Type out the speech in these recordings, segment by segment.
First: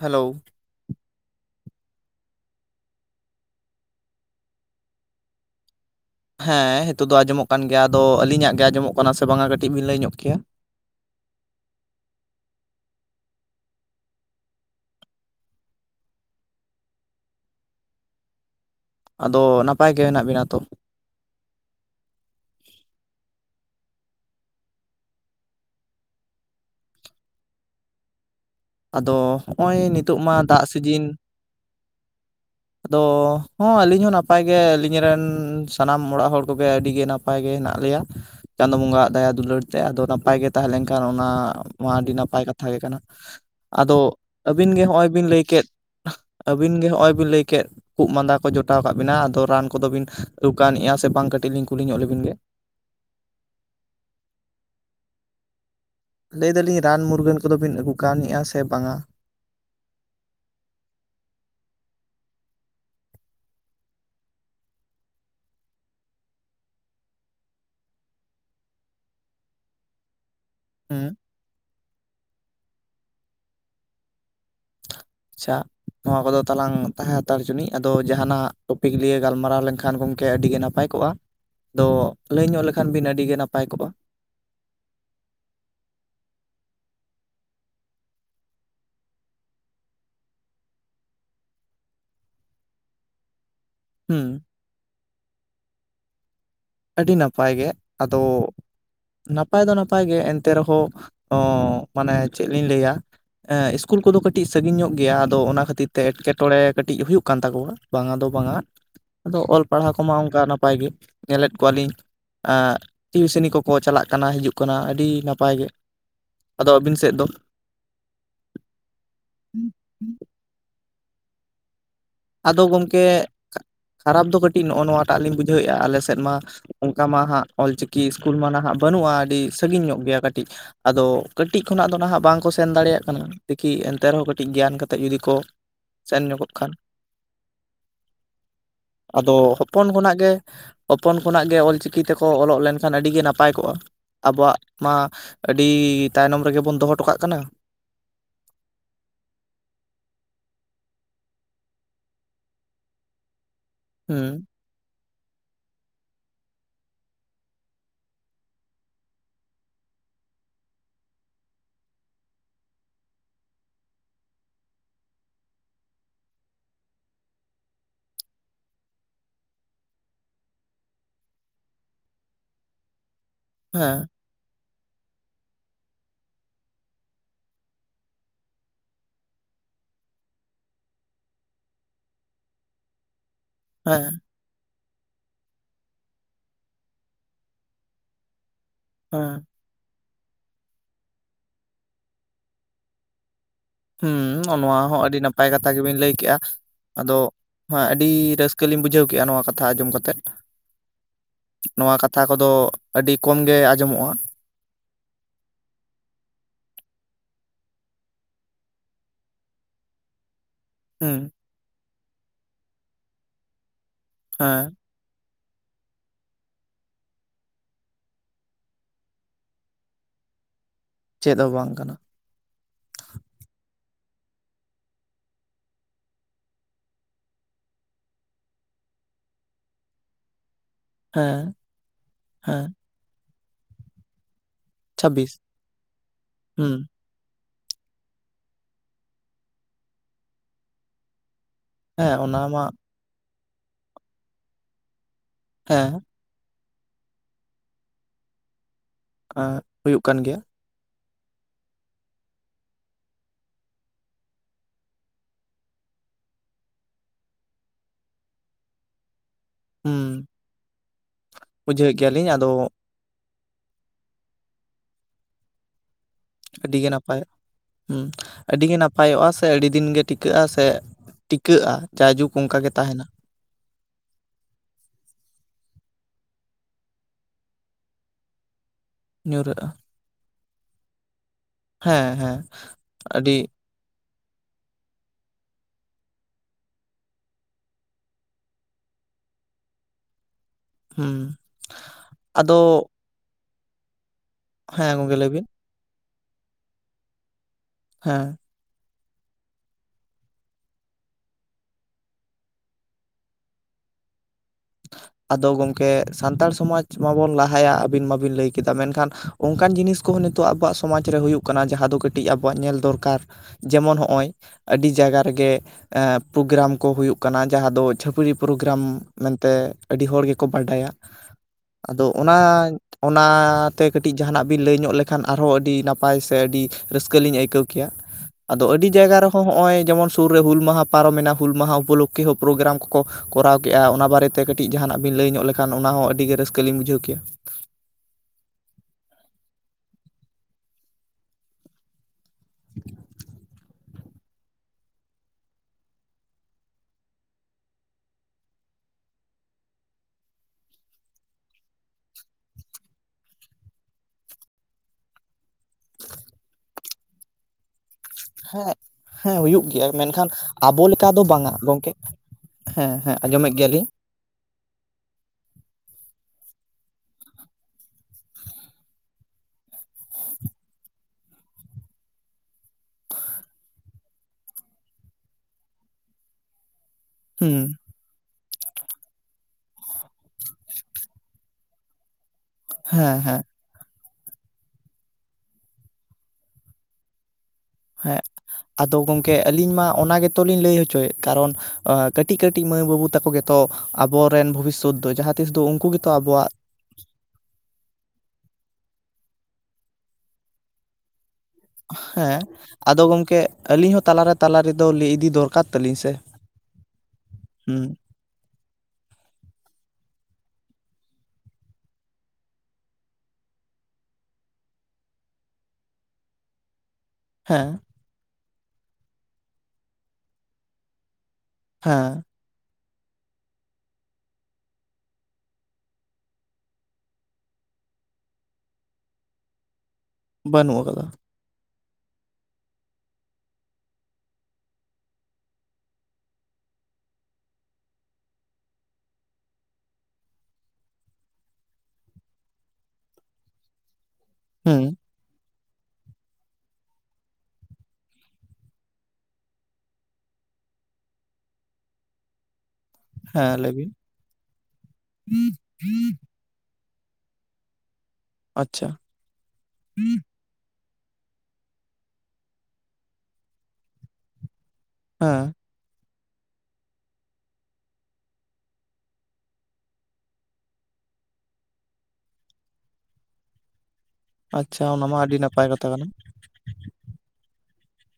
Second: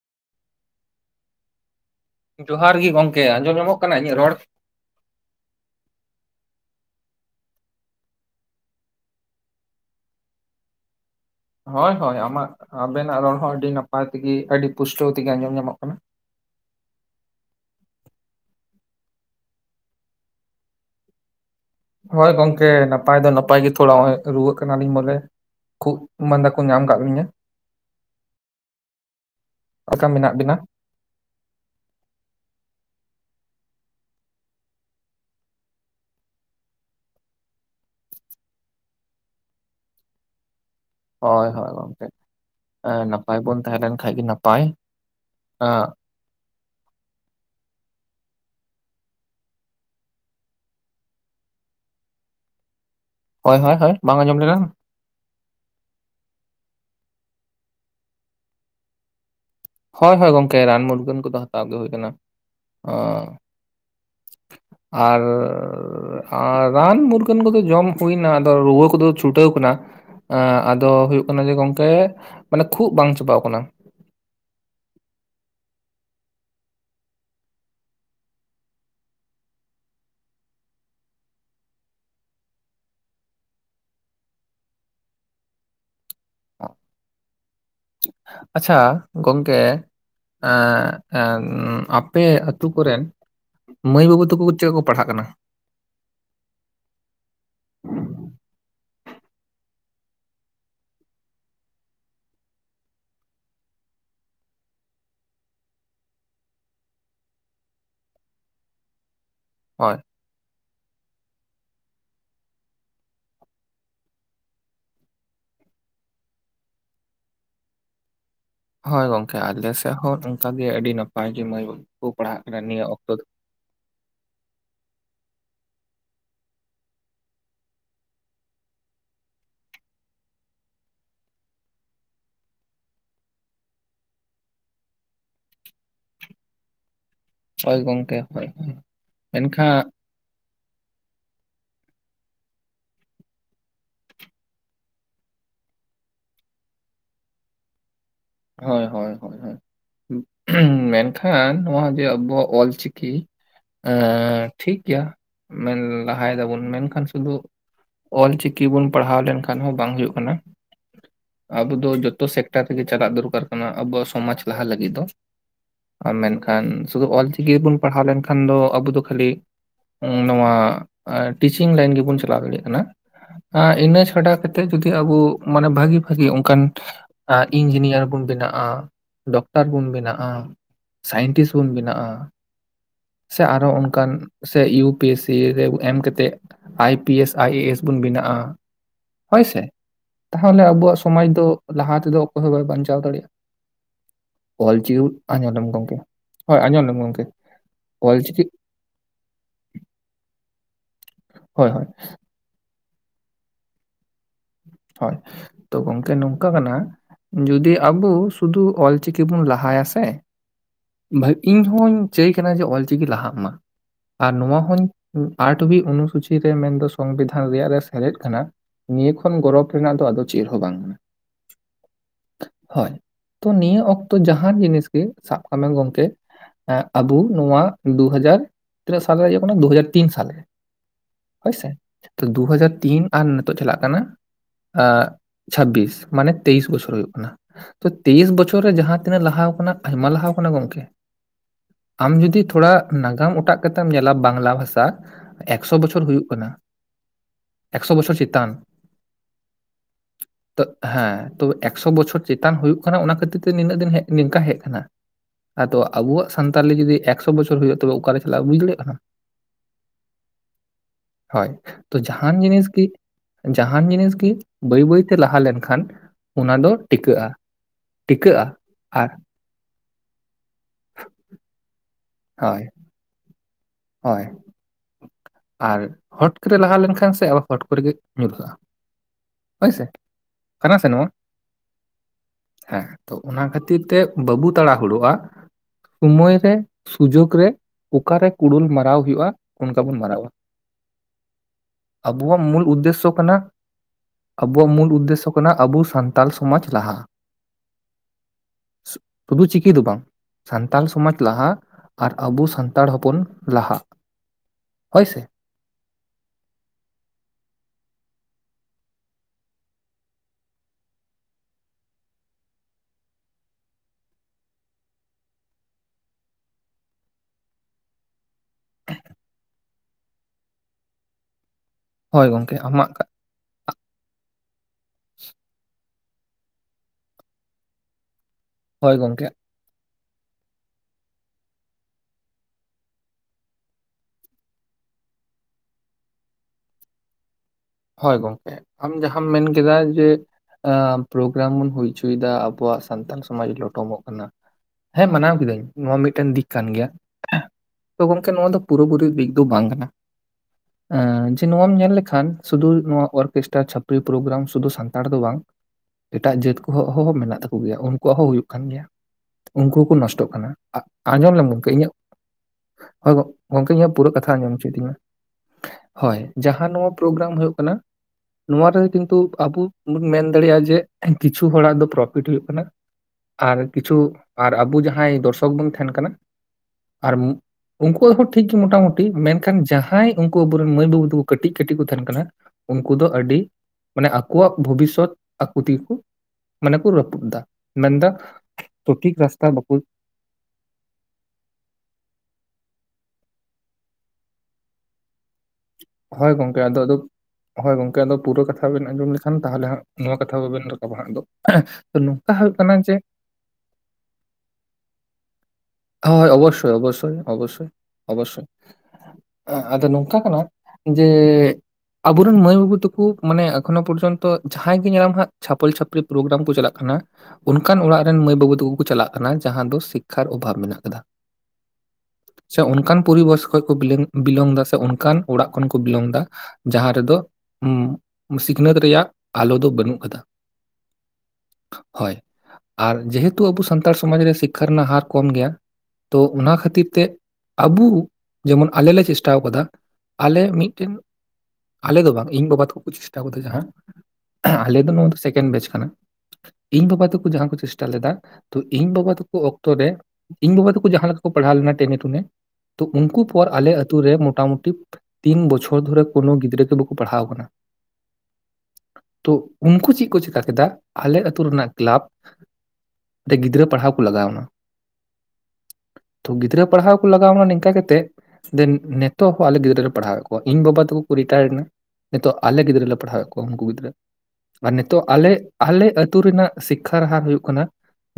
Hello ᱡᱚᱦᱟᱨ ᱜᱤ ᱜᱚᱝᱠᱮ ᱟᱸᱡᱚᱢ ᱧᱟᱢᱚᱜ ᱠᱟᱱᱟ ᱤᱧᱟᱹᱜ ᱨᱚᱲ ᱦᱮᱸ ᱱᱤᱛᱚᱜ ᱫᱚ ᱟᱸᱡᱚᱢᱚᱜ ᱠᱟᱱ ᱜᱮᱭᱟ ᱟᱫᱚ ᱟᱹᱞᱤᱧᱟᱜ ᱜᱮ ᱟᱸᱡᱚᱢᱚᱜ ᱠᱟᱱᱟ ᱥᱮ ᱵᱟᱝ ᱠᱟᱹᱴᱤᱡ ᱵᱤᱱ ᱞᱟᱹᱭ ᱧᱚᱜ ᱠᱮᱭᱟ ᱦᱳᱭ ᱦᱳᱭ ᱟᱢᱟᱜ ᱟᱵᱮᱱᱟᱜ ᱨᱚᱲ ᱦᱚᱸ ᱟᱹᱰᱤ ᱱᱟᱯᱟᱭ ᱛᱮᱜᱮ ᱟᱹᱰᱤ ᱯᱩᱥᱴᱟᱹᱣ ᱛᱮᱜᱮ ᱟᱸᱡᱚᱢ ᱧᱟᱢᱚᱜ ᱠᱟᱱᱟ ᱟᱫᱚ ᱱᱟᱯᱟᱭ ᱜᱮ ᱦᱮᱱᱟᱜ ᱵᱤᱱᱟ ᱛᱚ? ᱦᱳᱭ ᱜᱚᱝᱠᱮ ᱱᱟᱯᱟᱭ ᱫᱚ ᱱᱟᱯᱟᱭ ᱜᱮ, ᱛᱷᱚᱲᱟ ᱱᱚᱜᱼᱚᱭ ᱨᱩᱣᱟᱹᱜ ᱠᱟᱱᱟᱞᱤᱧ ᱵᱚᱞᱮ ᱠᱷᱩᱜ ᱢᱟᱸᱫᱟ ᱠᱚ ᱧᱟᱢ ᱠᱟᱫ ᱞᱤᱧᱟ ᱾ ᱟᱫᱚ ᱦᱚᱸᱜᱼᱚᱭ ᱱᱤᱛᱳᱜ ᱢᱟ ᱵᱤᱱᱟ? ᱫᱟᱜ ᱥᱤᱡᱤᱱ [inaudible] ᱟᱫᱚ ᱦᱚᱸ ᱟᱹᱞᱤᱧ ᱦᱚᱸ ᱱᱟᱯᱟᱭ ᱜᱮ ᱟᱹᱞᱤᱧ ᱨᱮᱱ ᱥᱟᱱᱟᱢ ᱚᱲᱟᱜ ᱦᱚᱲ ᱠᱚᱜᱮ ᱟᱹᱰᱤᱜᱮ ᱱᱟᱯᱟᱭ ᱱᱟᱯᱟᱭ ᱜᱮ ᱦᱮᱱᱟᱜ ᱞᱮᱭᱟ ᱪᱟᱸᱫᱩ ᱵᱚᱸᱜᱟᱣᱟᱜ ᱫᱟᱭᱟ ᱫᱩᱞᱟᱹᱲ ᱛᱮ ᱟᱫᱚ ᱱᱟᱯᱟᱭ ᱜᱮ ᱛᱟᱦᱮᱸ ᱞᱮᱱᱠᱷᱟᱱ ᱚᱱᱟ ᱦᱳᱭ ᱦᱳᱭ ᱢᱟ ᱜᱚᱝᱠᱮ ᱟᱹᱰᱤ ᱱᱟᱯᱟᱭ ᱠᱟᱛᱷᱟ ᱜᱮ ᱠᱟᱱᱟ ᱮᱸ ᱱᱟᱯᱟᱭ ᱵᱚᱱ ᱛᱟᱦᱮᱸ ᱞᱮᱱ ᱟᱫᱚ ᱠᱷᱟᱡ ᱜᱮ ᱱᱟᱯᱟᱭ ᱟᱹᱵᱤᱱ ᱜᱮ ᱦᱚᱸᱜ-ᱚᱭ ᱵᱤᱱ ᱞᱟᱹᱭ ᱠᱮᱫ, ᱮᱸ ᱟᱹᱵᱤᱱ ᱜᱮ ᱦᱚᱸᱜ-ᱚᱭ ᱵᱤᱱ ᱞᱟᱹᱭ ᱠᱮᱫ, ᱠᱷᱩᱜ ᱢᱟᱸᱫᱟ ᱠᱚ ᱡᱚᱴᱟᱣ ᱠᱟᱜ ᱵᱤᱱᱟ ᱟᱫᱚ ᱨᱟᱱ ᱠᱚᱫᱚ ᱵᱤᱱ ᱨᱩᱠᱟᱱᱮᱜ-ᱟ ᱥᱮ ᱵᱟᱝ ᱠᱟᱹᱴᱤᱡ ᱞᱤᱧ ᱠᱩᱞᱤ ᱧᱚᱜ ᱞᱮᱵᱤᱱ ᱜᱮ ᱦᱳᱭ ᱦᱳᱭ ᱦᱳᱭ ᱵᱟᱝ ᱟᱸᱡᱚᱢ ᱞᱮᱱᱟ ᱞᱟᱹᱭ ᱫᱟᱞᱤᱧ ᱨᱟᱱ ᱢᱩᱨᱜᱟᱹᱱ ᱠᱚᱫᱚ ᱵᱤᱱ ᱟᱹᱜᱩᱠᱟᱱᱮᱜ-ᱟ ᱥᱮ ᱵᱟᱝᱟ ᱦᱳᱭ ᱦᱳᱭ ᱜᱚᱝᱠᱮ ᱨᱟᱱ ᱢᱩᱨᱜᱟᱹᱱ ᱠᱚᱫᱚ ᱦᱟᱛᱟᱣ ᱜᱮ ᱦᱩᱭ ᱟᱠᱟᱱᱟ ᱚᱸ᱾ ᱟᱨ ᱨᱟᱱ ᱢᱩᱨᱜᱟᱹᱱ ᱠᱚᱫᱚ ᱡᱚᱢ ᱦᱩᱭᱱᱟ ᱟᱫᱚ ᱨᱩᱣᱟᱹ ᱠᱚᱫᱚ ᱪᱷᱩᱴᱟᱹᱣ ᱠᱟᱱᱟ ᱟ ᱟᱫ ᱫᱚ ᱦᱩᱸ ᱦᱩᱭᱩᱜ ᱠᱟᱱᱟ ᱡᱮ ᱜᱚᱝᱠᱮ ᱢᱟᱱᱮ ᱠᱷᱩᱜ ᱵᱟᱝ ᱪᱟᱵᱟᱣ ᱠᱟᱱᱟ᱾ ᱟᱪᱪᱷᱟ ᱱᱚᱣᱟ ᱠᱚᱫᱚ ᱛᱟᱞᱟᱝ ᱛᱟᱦᱮᱸ ᱦᱟᱛᱟᱲ ᱩᱪᱩᱱᱤ ᱟᱫᱚ ᱡᱟᱦᱟᱱᱟᱜ ᱴᱚᱯᱤᱠ ᱞᱤᱭᱮ ᱜᱟᱞᱢᱟᱨᱟᱣ ᱞᱮᱱᱠᱷᱟᱱ ᱜᱚᱢᱠᱮ ᱟᱹᱰᱤ ᱜᱮ ᱱᱟᱯ ᱱᱟᱯᱟᱭ ᱠᱚᱜᱼᱟ ᱟᱫᱚ ᱞᱟᱹᱭ ᱧᱚᱜ ᱞᱮᱠᱷᱟᱱ ᱵᱤᱱ ᱟᱹᱰᱤᱜᱮ ᱱᱟᱯᱟᱭ ᱠᱚᱜᱼᱟ᱾ ᱟᱪᱪᱷᱟ ᱜᱚᱝᱠᱮ᱾ ᱮᱸ ᱟᱯᱮ ᱟᱛᱩ ᱠᱚᱨᱮᱱ ᱢᱟᱹᱭ ᱵᱟᱹᱵᱩ ᱦᱩᱸ ᱛᱟᱠᱚ ᱪᱤᱠᱟ ᱠᱚ ᱯᱟᱲᱦᱟᱜ ᱠᱟᱱᱟ? ᱟᱹᱰᱤ ᱱᱟᱯᱟᱭ ᱜᱮ ᱟᱫᱚ ᱱᱟᱯᱟᱭ ᱫᱚ ᱱᱟᱯᱟᱭ ᱜᱮᱭᱟ ᱮᱱᱛᱮ ᱨᱮᱦᱚᱸ ᱢᱟᱱᱮ ᱪᱮᱫ ᱞᱤᱧ ᱞᱟᱹᱭᱟ ᱮᱸ ᱤᱥᱠᱩᱞ ᱠᱚᱫᱚ ᱠᱟᱹᱴᱤᱡ ᱥᱟᱺᱜᱤᱧ ᱧᱚᱜ ᱜᱮᱭᱟ ᱟᱫᱚ ᱚᱱᱟ ᱠᱷᱟᱹᱛᱤᱨ ᱛᱮ ᱮᱴᱠᱮᱴᱚᱬᱮ ᱠᱟᱹᱴᱤᱡ ᱦᱩᱭᱩᱜ ᱠᱟᱱ ᱛᱟᱠᱚᱣᱟ᱾ ᱵᱟᱝ ᱫᱚ ᱵᱟᱝᱟ ᱟᱫᱚ ᱚᱞ ᱯᱟᱲᱦᱟᱣ ᱦᱳᱭ ᱠᱚᱢᱟ ᱚᱱᱠᱟ ᱱᱟᱯᱟᱭ ᱜᱮ᱾ ᱧᱮᱞᱮᱜ ᱠᱚᱣᱟᱞᱤᱧ ᱴᱤᱭᱩᱥᱤᱱᱤ ᱠᱚᱠᱚ ᱪᱟᱞᱟᱜ ᱠᱟᱱᱟ ᱦᱤᱡᱩᱜ ᱠᱟᱱᱟ ᱟᱹᱰᱤ ᱱᱟᱯᱟᱭ ᱜᱮ᱾ ᱟᱫᱚ ᱟᱹᱵᱤᱱ ᱥᱮᱫ ᱫᱚ? ᱦᱳᱭ ᱜᱚᱝᱠᱮ ᱟᱞᱮ ᱥᱮᱫ ᱦᱚᱸ ᱱᱚᱝᱠᱟ ᱜᱮ ᱟᱹᱰᱤ ᱱᱟᱯᱟᱭ ᱜᱮ ᱢᱟᱹᱭ ᱵᱟᱹᱵᱩ᱾ ᱠᱚ ᱯᱟᱲᱦᱟᱜ ᱠᱟᱱᱟ ᱟᱫᱚ ᱱᱤᱭᱟᱹ ᱜᱚᱢᱠᱮ ᱚᱠᱛᱚ ᱫᱚ ᱠᱷᱟᱨᱟᱯ ᱫᱚ ᱠᱟᱹᱴᱤᱡ ᱱᱚᱜᱼᱚᱭ ᱱᱚᱣᱟᱴᱟᱜ ᱞᱤᱧ ᱵᱩᱡᱷᱟᱹᱣᱮᱫᱼᱟ ᱟᱞᱮ ᱥᱮᱫ ᱢᱟ ᱚᱝᱠᱟ ᱢᱟ ᱦᱟᱸᱜ ᱚᱞᱪᱤᱠᱤ ᱤᱥᱠᱩᱞ ᱢᱟ ᱱᱟᱦᱟᱸᱜ ᱵᱟᱹᱱᱩᱜᱼᱟ ᱟᱹᱰᱤ ᱥᱟᱺᱜᱤᱧ ᱧᱚᱜ ᱜᱮᱭᱟ ᱠᱟᱹᱴᱤᱡ᱾ ᱟᱫᱚ ᱠᱟᱹᱴᱤᱡ ᱠᱷᱚᱱᱟᱜ ᱫᱚ ᱱᱟᱦᱟᱜ ᱵᱟᱝᱠᱚ ᱥᱮᱱ ᱫᱟᱲᱮᱭᱟᱜ ᱠᱟᱱᱟ ᱫᱤᱠᱤ ᱮᱱᱛᱮ ᱨᱮᱦᱚᱸ ᱠᱟᱹᱴᱤᱡ ᱜᱮᱭᱟᱱ ᱠᱟᱛᱮᱫ ᱡᱩᱫᱤ ᱠᱚ ᱥᱮᱱ ᱧᱚᱜᱚᱜ ᱠᱷᱟᱱ᱾ ᱦᱳᱭ ᱜᱚᱝᱠᱮ ᱦᱳᱭ ᱦᱳᱭ᱾ ᱟᱫᱚ ᱢᱮᱱᱠᱷᱟᱱ ᱦᱚᱯᱚᱱ ᱠᱷᱚᱱᱟᱜ ᱜᱮ, ᱦᱚᱯᱚᱱ ᱠᱷᱚᱱᱟᱜ ᱜᱮ ᱚᱞᱪᱤᱠᱤ ᱛᱮᱠᱚ ᱚᱞᱚᱜ ᱞᱮᱱᱠᱷᱟᱱ ᱟᱹᱰᱤᱜᱮ ᱱᱟᱯᱟᱭ ᱠᱚᱜ-ᱟ᱾ ᱟᱵᱚᱣᱟᱜ ᱢᱟ ᱟᱹᱰᱤ ᱛᱟᱭᱱᱚᱢ ᱨᱮᱜᱮ ᱵᱚᱱ ᱫᱚᱦᱚ ᱦᱚᱴᱚᱠᱟᱜ ᱠᱟᱱᱟ᱾ ᱦᱳᱭ ᱦᱳᱭ ᱦᱳᱭ ᱢᱮᱱᱠᱷᱟᱱ ᱱᱚᱣᱟ ᱡᱮ ᱟᱵᱚᱣᱟᱜ ᱚᱞ ᱪᱤᱠᱤ ᱾ ᱮᱸ ᱦᱩᱸ ᱴᱷᱤᱠ ᱜᱮᱭᱟ ᱢᱮᱱ ᱞᱟᱦᱟᱭ ᱫᱟᱵᱚᱱ ᱢᱮᱱᱠᱷᱟᱱ ᱥᱩᱫᱩ ᱚᱞᱪᱤᱠᱤ ᱵᱚᱱ ᱯᱟᱲᱦᱟᱣ ᱞᱮᱱᱠᱷᱟᱱ ᱦᱚᱸ ᱵᱟᱝ ᱦᱩᱭᱩᱜ ᱠᱟᱱᱟ᱾ ᱟᱵᱩ ᱫᱚ ᱡᱚᱛᱚ ᱥᱮᱠᱴᱟᱨ ᱨᱮᱜᱮ ᱪᱟᱞᱟᱜ ᱫᱚᱨᱠᱟᱨ ᱠᱟᱱᱟ ᱟᱵᱚᱣᱟᱜ ᱥᱚᱢᱟᱡᱽ ᱞᱟᱦᱟ ᱞᱟᱹᱜᱤᱫ ᱫᱚ᱾ ᱢᱮᱱᱠᱷᱟᱱ ᱥᱩᱫᱷᱩ ᱚᱞᱪᱤᱠᱤ ᱵᱚᱱ ᱯᱟᱲᱦᱟᱣ ᱞᱮᱱᱠᱷᱟᱱ ᱫᱚ ᱟᱵᱚ ᱫᱚ ᱠᱷᱟᱹᱞᱤ ᱱᱚᱣᱟ ᱴᱤᱪᱤᱝ ᱞᱟᱭᱤᱱ ᱜᱮᱵᱚᱱ ᱪᱟᱞᱟᱣ ᱫᱟᱲᱮᱭᱟᱜ ᱠᱟᱱᱟ᱾ ᱮ ᱤᱱᱟᱹ ᱦᱮᱸ ᱪᱷᱟᱰᱟ ᱠᱟᱛᱮᱜ ᱡᱚᱫᱤ ᱟᱵᱚ ᱢᱟᱱᱮ ᱵᱷᱟᱜᱤ ᱵᱷᱟᱜᱤ ᱚᱱᱠᱟᱱ ᱤᱧᱡᱤᱱᱤᱭᱟᱨ ᱵᱚᱱ ᱵᱮᱱᱟᱜᱼᱟ, ᱰᱚᱠᱴᱟᱨ ᱵᱚᱱ ᱵᱮᱱᱟᱜᱼᱟ᱾ ᱥᱟᱭᱮᱱᱴᱤᱥ ᱵᱚᱱ ᱵᱮᱱᱟᱜᱼᱟ, ᱥᱮ ᱟᱨᱚ ᱦᱮᱸ ᱚᱱᱠᱟᱱ ᱥᱮ ᱤᱭᱩ ᱯᱤᱥ ᱥᱤ ᱨᱮ ᱮᱢᱛᱮᱫ I P S I A S ᱵᱚᱱ ᱵᱮᱱᱟᱜᱼᱟ᱾ ᱦᱮᱸ ᱦᱳᱭᱥᱮ, ᱛᱟᱦᱞᱮ ᱟᱵᱚᱣᱟᱜ ᱥᱚᱢᱟᱡ ᱫᱚ ᱞᱟᱦᱟ ᱛᱮᱫᱚ ᱚᱠᱚᱭ ᱦᱚᱸ ᱵᱟᱭ ᱵᱟᱧᱪᱟᱣ ᱫᱟᱲᱮᱭᱟᱜᱼᱟ᱾ ᱦᱩᱸ ᱱᱚᱣᱟ ᱚᱞᱪᱤᱠᱤ ᱦᱚᱸ ᱟᱹᱰᱤ ᱱᱟᱯᱟᱭ ᱟᱸᱡᱚᱢ ᱞᱮᱢ ᱠᱟᱛᱷᱟ ᱜᱚᱝᱠᱮ ᱜᱮᱵᱤᱱ ᱞᱟᱹᱭ ᱠᱮᱫᱼᱟ ᱦᱳᱭ ᱟᱸᱡᱚᱢ ᱞᱮᱢ ᱟᱫᱚ ᱜᱚᱝᱠᱮ ᱟᱹᱰᱤ ᱚᱞᱪᱤᱠᱤ ᱨᱟᱹᱥ ᱪᱤᱧ ᱵᱩᱡᱷᱟᱹᱣ ᱠᱮᱫᱼᱟ ᱱᱚᱣᱟ ᱠᱟᱛᱷᱟ ᱟᱸᱡᱚᱢ ᱠᱟᱛᱮᱫ, ᱦᱳᱭ ᱦᱳᱭ ᱱᱚᱣᱟ ᱠᱟᱛᱷᱟ ᱠᱚᱫᱚ ᱫᱚ ᱟᱹᱰᱤ ᱠᱚᱢ ᱜᱮ ᱟᱸᱡᱚᱢᱚᱜᱼᱟ᱾ ᱦᱳᱭ ᱛᱚ ᱜᱚᱝᱠᱮ ᱱᱚᱝᱠᱟ ᱠᱟᱱᱟ ᱡᱩᱫᱤ ᱟᱵᱩ ᱥᱩᱫᱩ ᱚᱞᱪᱤᱠᱤ ᱵᱚᱱ ᱞᱟᱦᱟᱭᱟ ᱥᱮ᱾ ᱦᱩᱸ ᱤᱧ ᱦᱚᱧ ᱪᱟᱹᱭ ᱠᱟᱱᱟ ᱡᱮ ᱚᱞᱪᱤᱠᱤ ᱞᱟᱦᱟᱜ ᱢᱟ, ᱟᱨ ᱱᱚᱣᱟ ᱦᱮᱸ ᱦᱚᱧ ᱟᱴᱵᱤ ᱚᱱᱩᱥᱩᱪᱤ ᱨᱮ ᱢᱮᱱᱫᱚ ᱥᱚᱝᱵᱤᱫᱷᱟᱱ ᱨᱮᱭᱟᱜ ᱨᱮ ᱥᱮᱞᱮᱫ ᱠᱟᱱᱟ ᱱᱤᱭᱟᱹ ᱜᱚᱨᱚᱵᱽ ᱨᱮᱱᱟᱜ ᱫᱚ ᱟᱫᱚ ᱪᱮᱫ ᱦᱚᱸ ᱵᱟᱝ ᱠᱟᱱᱟ᱾ ᱪᱮᱫ ᱦᱚᱸ ᱵᱟᱝ ᱠᱟᱱᱟ᱾ ᱦᱳᱭ ᱛᱚ ᱱᱤᱭᱟᱹ ᱚᱠᱛᱚ ᱡᱟᱦᱟᱱ ᱡᱤᱱᱤᱥ ᱜᱮ ᱥᱟᱵ ᱠᱟᱜ ᱢᱮ ᱜᱚᱢᱠᱮ ᱦᱮᱸ ᱟᱵᱚ ᱱᱚᱣᱟ ᱫᱩ ᱦᱟᱡᱟᱨ ᱛᱤᱱᱟᱹᱜ ᱥᱟᱞᱨᱮ ᱦᱩᱭᱩᱜ ᱠᱟᱱᱟ ᱫᱩ ᱦᱟᱡᱟᱨ ᱛᱤᱱ ᱥᱟᱞᱨᱮ᱾ ᱦᱮᱸ ᱦᱳᱭᱥᱮ, ᱫᱩ ᱦᱮᱸ ᱦᱟᱡᱟᱨ ᱛᱤᱱ ᱟᱨ ᱱᱤᱛᱳ ᱪᱟᱞᱟᱜ ᱠᱟᱱᱟ᱾ ᱪᱷᱟᱵᱵᱤᱥ ᱪᱷᱟᱵᱤᱥ ᱢᱟᱱᱮ ᱛᱮᱭᱤᱥ ᱦᱩᱸ ᱵᱚᱪᱷᱚᱨ ᱦᱩᱭᱩᱜ ᱠᱟᱱᱟ᱾ ᱛᱚ ᱛᱮᱭᱤᱥ ᱵᱚᱪᱷᱚᱨ ᱨᱮ ᱡᱟᱦᱟᱸ ᱛᱤᱱᱟᱹᱜ ᱞᱟᱦᱟᱣ ᱟᱠᱟᱱᱟ ᱟᱭᱢᱟ ᱞᱟᱦᱟᱣ ᱟᱠᱟᱱᱟ ᱜᱚᱝᱠᱮ᱾ ᱟᱢ ᱦᱮᱸ ᱚᱱᱟ ᱡᱩᱚᱫᱤ ᱢᱟ ᱛᱷᱚᱲᱟ ᱱᱟᱜᱟᱢ ᱚᱴᱟᱜ ᱠᱟᱛᱮᱢ ᱧᱮᱞᱟ ᱵᱟᱝᱞᱟ ᱵᱷᱟᱥᱟ ᱮᱠᱥᱚ ᱦᱮᱸ ᱵᱚᱪᱷᱚᱨ ᱦᱩᱭᱩᱜ ᱮᱠᱥᱚ ᱵᱚᱪᱷᱚᱨ ᱪᱮᱛᱟᱱ᱾ ᱦᱩᱭᱩᱜ ᱠᱟᱱ ᱜᱮᱭᱟ᱾ ᱛᱚ ᱦᱮᱸ ᱛᱚᱵᱮ ᱮᱠᱥᱚ ᱵᱚᱪᱷᱚᱨ ᱪᱮᱛᱟᱱ ᱦᱩᱭᱩᱜ ᱠᱟᱱᱟ ᱚᱱᱟ ᱠᱷᱟᱹᱛᱤᱨ ᱛᱮ ᱱᱤᱱᱟᱹᱜ ᱫᱤᱱ ᱱᱤᱝᱠᱟ ᱦᱮᱜ ᱠᱟᱱᱟ᱾ ᱟᱫᱚ ᱟᱵᱚᱣᱟᱜ ᱥᱟᱱᱛᱟᱞᱤ ᱡᱚᱫᱤ ᱮᱠᱥᱚ ᱵᱚᱪᱷᱚᱨ ᱦᱩᱭᱩᱜᱼᱟ ᱛᱚᱵᱮ ᱚᱟᱨᱮ ᱪᱟᱞᱟᱜ ᱵᱩᱡ ᱫᱟᱲᱮᱭᱟᱜ ᱠᱟᱱᱟᱢ᱾ ᱦᱩᱸ ᱦᱳᱭ ᱵᱩᱡᱷᱟᱹᱣᱮᱫ ᱛᱚ ᱜᱮᱭᱟᱞᱤᱧ ᱡᱟᱦᱟᱱ ᱟᱫᱚ ᱡᱤᱱᱤᱥ ᱠᱤ ᱡᱟᱦᱟᱱ ᱡᱤᱱᱤᱥ ᱜᱮ ᱵᱟᱹᱭ ᱵᱟᱹᱭᱛᱮ ᱞᱟᱦᱟ ᱞᱮᱱᱠᱷᱟᱱ ᱚᱱᱟ ᱫᱚ ᱟᱹᱰᱤ ᱜᱮ ᱱᱟᱯᱟᱭ ᱴᱤᱠᱟᱹᱜᱼᱟ ᱦᱸ ᱴᱤᱠᱟᱹᱜᱼᱟ ᱟᱹᱰᱤ ᱜᱮ ᱟᱨ ᱱᱟᱯᱟᱭᱚᱜᱼᱟ᱾ ᱥᱮ ᱟᱹᱰᱤ ᱫᱤᱱ ᱜᱮ ᱴᱤᱠᱟᱹᱜᱼᱟ ᱥᱮ ᱴᱤᱠᱟᱹᱜᱼᱟ ᱡᱟᱭᱡᱩᱜᱽ ᱚᱱᱠᱟ ᱦᱳᱭ ᱜᱮ ᱛᱟᱦᱮᱱᱟ᱾ ᱦᱳᱭ ᱟᱨ ᱦᱚᱴ ᱠᱚᱨᱮ ᱞᱟᱜᱟᱣ ᱞᱮᱱᱠᱷᱟᱱ ᱥᱮ ᱟᱵᱟᱨ ᱦᱚᱴ ᱠᱚᱨᱮᱜᱮ ᱧᱩᱨᱦᱟᱹᱜᱼᱟ᱾ ᱧᱩᱨᱦᱟᱹᱜᱼᱟ ᱦᱳᱭᱥᱮ ᱠᱟᱱᱟ ᱥᱮ ᱱᱚᱣᱟ, ᱦᱮᱸ ᱛᱚ ᱟᱹᱰᱤ ᱚᱱᱟ ᱠᱷᱟᱹᱛᱤᱨ ᱠᱷᱟᱹᱛᱤᱨ ᱛᱮ ᱵᱟᱹᱵᱩ ᱛᱟᱲᱟᱦᱩᱚᱜᱼᱟ᱾ ᱥᱳᱢᱳᱭ ᱨᱮ ᱥᱩᱡᱳᱜᱽ ᱨᱮ ᱚᱠᱟᱨᱮ ᱠᱩᱰᱩᱞ ᱢᱟᱨᱟᱣ ᱦᱩᱭᱩᱜᱼᱟ ᱚᱱᱠᱟ ᱵᱚᱱ ᱢᱟᱨᱟᱣᱟ᱾ ᱦᱩᱸ ᱟᱵᱚᱣᱟᱜ ᱟᱫᱚ ᱢᱩᱞ ᱩᱫᱽᱫᱮᱥᱥᱚ ᱠᱟᱱᱟ᱾ ᱟᱵᱚᱣᱟᱜ ᱢᱩᱞ ᱦᱮᱸ ᱜᱚᱝᱠᱮ ᱩᱫᱽᱫᱮᱥᱥᱚ ᱞᱟᱹᱭ ᱵᱤᱱ ᱠᱟᱱᱟ ᱟᱵᱚ ᱥᱟᱱᱛᱟᱞ ᱥᱚᱢᱟᱡ ᱞᱟᱦᱟ᱾ ᱦᱮᱸ ᱥᱩᱫᱩ ᱪᱤᱠᱤ ᱫᱚ ᱵᱟᱝ ᱥᱟᱱᱛᱟᱲ ᱥᱚᱢᱟᱡᱽ ᱞᱟᱦᱟ ᱟᱨ ᱟᱵᱚ ᱥᱟᱱᱛᱟᱲ ᱦᱚᱯᱚᱱ ᱞᱟᱦᱟ᱾ ᱦᱳᱭ ᱥᱮ ᱟᱫᱚ ᱜᱚᱝᱠᱮ [unintelligible] ᱥᱟᱱᱛᱟᱲ ᱥᱚᱢᱟᱡᱽ ᱢᱟᱵᱚᱱ ᱞᱟᱦᱟᱭᱟ ᱟᱹᱵᱤᱱ ᱢᱟᱵᱤᱱ ᱞᱟᱹᱭ ᱠᱮᱫᱟ ᱢᱮᱱᱠᱷᱟᱱ ᱚᱱᱠᱟᱱ ᱡᱤᱱᱤᱥ ᱠᱚᱦᱚᱸ ᱱᱤᱛᱚᱜ ᱟᱵᱚᱣᱟᱜ ᱥᱚᱢᱟᱡᱽ ᱨᱮ ᱦᱩᱭᱩᱜ ᱠᱟᱱᱟ ᱡᱟᱦᱟᱸ ᱫᱚ ᱠᱟᱹᱴᱤᱡ ᱟᱵᱚᱣᱟᱜ ᱧᱮᱞ ᱫᱚᱨᱠᱟᱨ ᱡᱮᱢᱚᱱ ᱱᱚᱜᱼᱚᱭ ᱟᱹᱰᱤ ᱡᱟᱭᱜᱟ ᱨᱮᱜᱮ ᱯᱨᱳᱜᱨᱟᱢ ᱠᱚ ᱦᱩᱭᱩᱜ ᱠᱟᱱᱟ ᱡᱟᱦᱟᱸ ᱫᱚ ᱪᱷᱟᱹᱯᱲᱤ ᱯᱨᱳᱜᱨᱟᱢ ᱢᱮᱱᱛᱮ ᱛᱮ ᱟᱹᱰᱤ ᱦᱚᱲ ᱜᱮᱠᱚ ᱵᱟᱰᱟᱭᱟ, ᱟᱫᱚ ᱦᱳᱭ ᱚᱱᱟ ᱜᱚᱝᱠᱮ ᱟᱢᱟᱜ ᱠᱟ- ᱚᱱᱟᱛᱮ ᱠᱟᱹᱴᱤᱡ ᱡᱟᱦᱟᱱᱟᱜ ᱵᱤᱱ ᱞᱟᱹᱭ ᱧᱚᱜ ᱞᱮᱠᱷᱟᱱ ᱟᱨᱦᱚᱸ ᱟᱹᱰᱤ ᱱᱟᱯᱟᱭ ᱥᱮ ᱟᱹᱰᱤ ᱨᱟᱹᱥᱠᱟᱹ ᱞᱤᱧ ᱟᱹᱭᱠᱟᱹᱣ ᱠᱮᱭᱟ᱾ [inaudible] ᱟᱫᱚ ᱟᱹᱰᱤ ᱡᱟᱭᱜᱟ ᱜᱚᱝᱠᱮ ᱨᱮᱦᱚᱸ ᱱᱚᱜᱼᱚᱭ ᱡᱮᱢᱚᱱ ᱥᱩᱨ ᱨᱮ ᱦᱩᱞ ᱢᱟᱦᱟ ᱯᱟᱨᱚᱢᱮᱱᱟ ᱦᱩᱞ ᱢᱟᱦᱟ ᱩᱯᱚᱞᱚᱠᱠᱷᱮ ᱦᱚᱸ ᱯᱨᱳᱜᱨᱟᱢ ᱠᱚᱠᱚ ᱠᱚᱨᱟᱣ ᱠᱮᱫᱼᱟ ᱚᱱᱟ ᱵᱟᱨᱮᱛᱮ ᱛᱮ ᱠᱟᱹᱴᱤᱡ ᱡᱟᱦᱟᱱᱟᱜ ᱵᱤᱱ ᱞᱟᱹᱭ ᱧᱚᱜ ᱞᱮᱠᱷᱟᱱ ᱚᱱᱟ ᱦᱚᱸ ᱟᱹᱰᱤ ᱨᱟᱹᱥᱠᱟᱹ ᱞᱤᱧ ᱵᱩᱡᱷᱟᱹᱣ ᱠᱮᱭᱟ᱾ ᱦᱳᱭ ᱜᱚᱝᱠᱮ ᱟᱢ ᱡᱟᱦᱟᱸᱟᱢ ᱢᱮᱱᱠᱟ ᱡᱮ ᱯᱨᱳᱜᱨᱟᱢ ᱵᱚᱱ ᱦᱩᱭ ᱦᱚᱪᱚᱭᱫᱟ ᱟᱵᱚᱣᱟᱜ ᱥᱟᱱᱛᱟᱞ ᱥᱚᱢᱟᱡᱽ ᱞᱚᱴᱚᱢᱚᱜ ᱠᱟᱱᱟ ᱦᱮᱸ ᱢᱟᱱᱟᱣ ᱠᱤᱫᱟᱹᱧ ᱱᱚᱣᱟ ᱢᱤᱫᱴᱮᱱ ᱫᱤᱠ ᱠᱟᱱ ᱜᱮᱭᱟ ᱛᱚ ᱜᱚᱝᱠᱮ ᱱᱚᱣᱟ ᱫᱚ ᱯᱩᱨᱟᱹᱯᱩᱨᱤ ᱫᱤᱠ ᱫᱚ ᱵᱟᱝ ᱠᱟᱱᱟ ᱡᱮ ᱱᱚᱣᱟᱢ ᱧᱮᱞ ᱞᱮᱠᱷᱟᱱ ᱥᱩᱫᱩ ᱱᱚᱣᱟ ᱚᱨᱠᱮᱥᱴᱨᱟ ᱪᱷᱟᱯᱨᱤ ᱯᱨᱳᱜᱨᱟᱢ ᱥᱩᱫᱷᱩ ᱥᱟᱱᱛᱟᱲ ᱫᱚ ᱵᱟᱝ ᱮᱴᱟᱜ ᱡᱟᱹᱛ ᱠᱚ ᱦᱚᱸᱚᱸ ᱢᱮᱱᱟᱜ ᱛᱟᱠᱚ ᱜᱮᱭᱟ ᱩᱱᱠᱩ ᱩᱱᱠᱩᱣᱟᱜ ᱦᱚᱸ ᱦᱩᱭᱩᱜ ᱠᱟᱱ ᱦᱮᱸ ᱜᱮᱭᱟ ᱦᱮᱸ ᱦᱩᱭᱩᱜ ᱩᱱᱠᱩ ᱜᱮᱭᱟ ᱦᱚᱸᱠᱚ ᱱᱚᱥᱴᱚᱜ ᱢᱮᱱᱠᱷᱟᱱ ᱠᱟᱱᱟ ᱟᱵᱚ ᱞᱮᱠᱟ ᱫᱚ ᱟᱸᱡᱚᱢ ᱞᱮᱢ ᱵᱟᱝᱟ ᱜᱚᱢᱠᱮ ᱜᱚᱝᱠᱮ ᱤᱧᱟᱹᱜ ᱦᱮᱸ ᱦᱳᱭ ᱦᱮᱸ ᱟᱸᱡᱚᱢᱮᱫ ᱜᱚᱢᱠᱮ ᱜᱮᱭᱟᱞᱤᱧ ᱤᱧᱟᱹᱜ ᱯᱩᱨᱟᱹ ᱠᱟᱛᱷᱟ ᱟᱸᱡᱚᱢ ᱦᱚᱪᱚᱭᱛᱤᱧᱢᱮ ᱦᱳᱭ ᱡᱟᱦᱟᱸ ᱱᱚᱣᱟ ᱯᱨᱳᱜᱨᱟᱢ ᱦᱩᱭᱩᱜ ᱠᱟᱱᱟ ᱱᱚᱟᱨ ᱨᱮ ᱠᱤᱱᱛᱩ ᱟᱵᱚ ᱵᱚᱱ ᱢᱮᱱ ᱫᱟᱲᱮᱭᱟᱜᱼᱟ ᱡᱮ ᱠᱤᱪᱷᱩ ᱦᱚᱲᱟᱜ ᱫᱚ ᱯᱨᱚᱯᱷᱤᱴ ᱦᱩᱭᱩᱜ ᱠᱟᱱᱟ ᱟᱨ ᱠᱤᱪᱷᱩ ᱟᱨ ᱟᱵᱚ ᱡᱟᱦᱟᱸᱭ ᱫᱚᱨᱥᱚᱠ ᱵᱚᱱ ᱛᱟᱦᱮᱱ ᱠᱟᱱᱟ ᱟᱨ ᱦᱩᱸ ᱩᱱᱠᱩ ᱩᱱᱣᱟᱜ ᱦᱚᱸ ᱴᱷᱤᱠ ᱜᱮ ᱢᱚᱴᱟᱢᱩᱴᱤ ᱢᱮᱱᱠᱷᱟᱱ ᱡᱟᱦᱟᱸᱭ ᱩᱱᱠᱩ ᱟᱵᱚᱨᱮᱱ ᱢᱟᱹᱭ ᱵᱟᱹᱵᱩ ᱛᱟᱠᱚ ᱠᱟᱹᱴᱤᱡ ᱠᱟᱹᱴᱤᱡ ᱠᱚ ᱛᱟᱦᱮᱱ ᱠᱟᱱᱟ᱾ ᱩᱱᱠᱩ ᱫᱚ ᱦᱮᱸ ᱟᱹᱰᱤ ᱦᱮᱸ ᱢᱟᱱᱮ ᱟᱠᱚᱣᱟᱜ ᱵᱷᱚᱵᱤᱥᱚᱛ ᱟᱠᱚ ᱛᱮᱜᱮ ᱠᱚ ᱢᱟᱱᱮ ᱠᱚ ᱨᱟᱹᱯᱩᱫ ᱫᱟ ᱢᱮᱱᱫᱚ ᱦᱮᱸ ᱥᱚᱴᱷᱤᱠ ᱨᱟᱥᱛᱟ ᱵᱚᱠᱚ ᱡᱚᱛᱚ ᱞᱤᱧ ᱞᱟᱹᱭ ᱦᱚᱪᱚᱭᱮᱫ ᱠᱟᱨᱚᱱ ᱠᱟᱹᱴᱤᱡ ᱠᱟᱹᱴᱤᱡ ᱢᱟᱹᱭ ᱵᱟᱹᱵᱩ ᱛᱟᱠᱚ ᱜᱮᱛᱚ ᱟᱵᱚᱨᱮᱱ ᱵᱷᱚᱵᱤᱥᱚᱛ ᱫᱚ ᱡᱟᱦᱟᱸ ᱛᱤᱥ ᱫᱚ ᱩᱱ ᱦᱳᱭ ᱜᱚᱢᱠᱮ ᱟᱫᱚ [unintelligible] ᱦᱳᱭ ᱜᱚᱝᱠᱮ ᱟᱫᱚ ᱯᱩᱨᱟᱹ ᱠᱟᱛᱷᱟ ᱵᱮᱱ ᱟᱸᱡᱚᱢ ᱞᱮᱠᱷᱟᱱ ᱛᱟᱦᱚᱞᱮ ᱦᱟᱸᱜ ᱱᱚᱣᱟ ᱠᱟᱛᱷᱟ ᱵᱟᱵᱮᱱ ᱨᱟᱠᱟᱵᱟ ᱦᱟᱸᱜ ᱟᱫᱚ [unintelligible] ᱱᱚᱝᱠᱟ ᱦᱮᱸ ᱦᱩᱭᱩᱜ ᱠᱟᱱᱟ ᱡᱮ ᱟᱫᱚ ᱜᱚᱝᱠᱮ ᱟᱹᱞᱤᱧ ᱦᱚᱸ ᱛᱟᱞᱟᱨᱮ ᱛᱟᱞᱟ ᱨᱮᱫᱚ ᱞᱟᱹᱭ ᱤᱫᱤ ᱫᱚᱨᱼᱼ ᱦᱳᱭ ᱚᱵᱚᱥᱥᱚᱭ ᱚᱵᱚᱥᱥᱚᱭ ᱚᱵᱚᱥᱥᱚᱭ ᱦᱩᱸ ᱚᱵᱚᱥᱥᱚᱭ ᱟᱫᱚ ᱱᱚᱝᱠᱟ ᱠᱟᱱᱟ ᱡᱮ ᱟᱵᱚᱨᱮᱱ ᱢᱟᱹᱭ ᱵᱟᱹᱵᱩ ᱛᱟᱠᱚ ᱢᱟᱱᱮ ᱮᱠᱷᱚᱱᱳ ᱯᱚᱨᱡᱚᱱᱛᱚ ᱡᱟᱦᱟᱸᱭ ᱜᱮ ᱧᱮᱞᱟᱢ ᱦᱟᱸᱜ ᱪᱷᱟᱯᱚᱞ ᱪᱷᱟᱹᱯᱞᱤ ᱯᱨᱳᱜᱨᱟᱢ ᱠᱚ ᱪᱟᱞᱟᱜ ᱠᱟᱱᱟ ᱾ ᱦᱮᱸ ᱚᱱᱠᱟᱱ ᱚᱲᱟᱜ ᱨᱮᱱ ᱢᱟᱹᱭ ᱵᱟᱹᱵᱩ ᱛᱟᱠᱚ ᱠᱚ ᱪᱟᱞᱟᱜ ᱠᱟᱱᱟ ᱡᱟᱦᱟᱸ ᱫᱚ ᱥᱤᱠᱟᱨ ᱚᱵᱷᱟᱵᱽ ᱢᱮᱱᱟᱜ ᱠᱟᱫᱟ᱾ ᱦᱮᱸ ᱥᱮ ᱚᱱᱠᱟᱱ ᱯᱚᱨᱤᱵᱚᱥ ᱠᱷᱚᱡ ᱠᱚ ᱵᱤᱞᱚᱝ ᱫᱟ ᱥᱮ ᱚᱱᱠᱟᱱ ᱚᱲᱟᱜ ᱠᱷᱚᱱ ᱠᱚ ᱵᱤᱞᱚᱝ ᱫᱟ ᱡᱟᱦᱟᱸ ᱨᱮᱫᱚ ᱥᱤᱠᱷᱱᱟᱹᱛ ᱨᱮᱭᱟᱜ ᱟᱞᱚ ᱫᱚ ᱵᱟᱹᱱᱩᱜ ᱠᱟᱫᱟ ᱾ ᱵᱟᱹᱱᱩᱜ ᱟᱠᱟᱫᱟ᱾ ᱦᱳᱭ ᱟᱨ ᱡᱮᱦᱮᱛᱩ ᱟᱵᱚ ᱥᱟᱱᱛᱟᱲ ᱥᱚᱢᱟᱡᱽ ᱨᱮ ᱥᱤᱠᱠᱷᱟ ᱨᱮᱱᱟᱜ ᱦᱟᱨ ᱠᱚᱢ ᱜᱮᱭᱟ ᱛᱚ ᱚᱱᱟ ᱠᱷᱟᱹᱛᱤᱨ ᱛᱮ ᱟᱵᱚ ᱡᱮᱢᱚᱱ ᱟᱞᱮ ᱞᱮ ᱪᱮᱥᱴᱟ ᱠᱟᱫᱟ ᱟᱞᱮ ᱢᱤᱫᱴᱮᱱ ᱟᱞᱮ ᱫᱚ ᱵᱟᱝ ᱤᱧ ᱵᱟᱵᱟ ᱛᱟᱠᱚ ᱠᱚ ᱪᱮᱥᱴᱟ ᱠᱟᱫᱟ ᱡᱟᱦᱟᱸ ᱟᱞᱮ ᱫᱚ ᱦᱩᱸ ᱱᱚᱣᱟ ᱫᱚ ᱥᱮᱠᱮᱱᱰ ᱵᱮᱪ ᱠᱟᱱᱟ ᱤᱧ ᱵᱟᱵᱟ ᱛᱟᱠᱚ ᱡᱟᱦᱟᱸ ᱠᱚ ᱪᱮᱥᱴᱟ ᱞᱮᱫᱟ ᱛᱚ ᱤᱧ ᱵᱟᱵᱟ ᱛᱟᱠᱚ ᱚᱠᱛᱚ ᱨᱮ ᱤᱧ ᱵᱟᱵᱟ ᱛᱟᱠᱚ ᱡᱟᱦᱟᱸ ᱞᱮᱠᱟᱠᱚ ᱯᱟᱲᱦᱟᱣ ᱞᱮᱱᱟ ᱴᱮᱱᱮ ᱴᱩᱱᱮ ᱛᱚ ᱩᱱᱠᱩ ᱯᱚᱨ ᱦᱮᱸ ᱞᱟᱹᱭ ᱟᱞᱮ ᱵᱤᱱ? ᱟᱛᱩᱨᱮ ᱢᱚᱴᱟᱢᱩᱴᱤ ᱛᱤᱱ ᱵᱚᱪᱷᱚᱨ ᱫᱷᱚᱨᱮ ᱠᱳᱱᱳ ᱜᱤᱫᱽᱨᱟᱹ ᱜᱮ ᱵᱟᱹ ᱯᱟᱲᱦᱟᱣ ᱠᱟᱱᱟ ᱟᱪᱪᱷᱟ ᱛᱚ ᱩᱱᱠᱩ ᱪᱮᱫ ᱠᱚ ᱦᱮᱸ ᱪᱮᱠᱟ ᱠᱮᱫᱟ ᱟᱞᱮ ᱟᱛᱳ ᱨᱮᱱᱟᱜ ᱠᱞᱟᱵᱽ ᱨᱮ ᱜᱤᱫᱽᱨᱟᱹ ᱯᱟᱲᱦᱟᱣ ᱠᱚ ᱞᱟᱜᱟᱣᱮ ᱮᱱᱟ ᱦᱮᱸ ᱛᱚ ᱜᱤᱫᱽᱨᱟᱹ ᱯᱟᱲᱦᱟᱣ ᱠᱚ ᱞᱟᱜᱟᱣᱱᱟ ᱱᱤᱝᱠᱟ ᱠᱟᱛᱮᱫ ᱱᱤᱛᱚᱜ ᱦᱚᱸ ᱟᱞᱮ ᱜᱤᱫᱽᱨᱟᱹᱞᱮ ᱯᱟᱲᱦᱟᱣ ᱮᱫ ᱠᱚᱣᱟ ᱤᱧ ᱵᱟᱵᱟ ᱛᱟᱠᱚ ᱠᱚ ᱨᱤᱴᱟᱨ ᱮᱱᱟ ᱱᱤᱛᱚᱜ ᱟᱞᱮ ᱜᱤᱫᱽᱨᱟᱹᱞ ᱞᱮ ᱯᱟᱲᱦᱟᱣᱮᱫ ᱠᱚᱣᱟ ᱩᱱᱠᱩ ᱜᱤᱫᱽᱨᱟᱹ ᱟᱨ ᱟᱪᱪᱷᱟ ᱱᱤᱛᱚᱜ ᱚᱱᱟ ᱢᱟ ᱟᱞᱮ ᱟᱹᱰᱤ ᱱᱟᱯᱟᱭ ᱟᱞᱮ ᱠᱟᱛᱷᱟ ᱠᱟᱱᱟ᱾ ᱟᱹᱛᱩ ᱨᱮᱱᱟᱜ ᱥᱤᱠᱠᱷᱟᱟᱦᱟᱨᱳᱭᱜ ᱠᱟᱱᱟ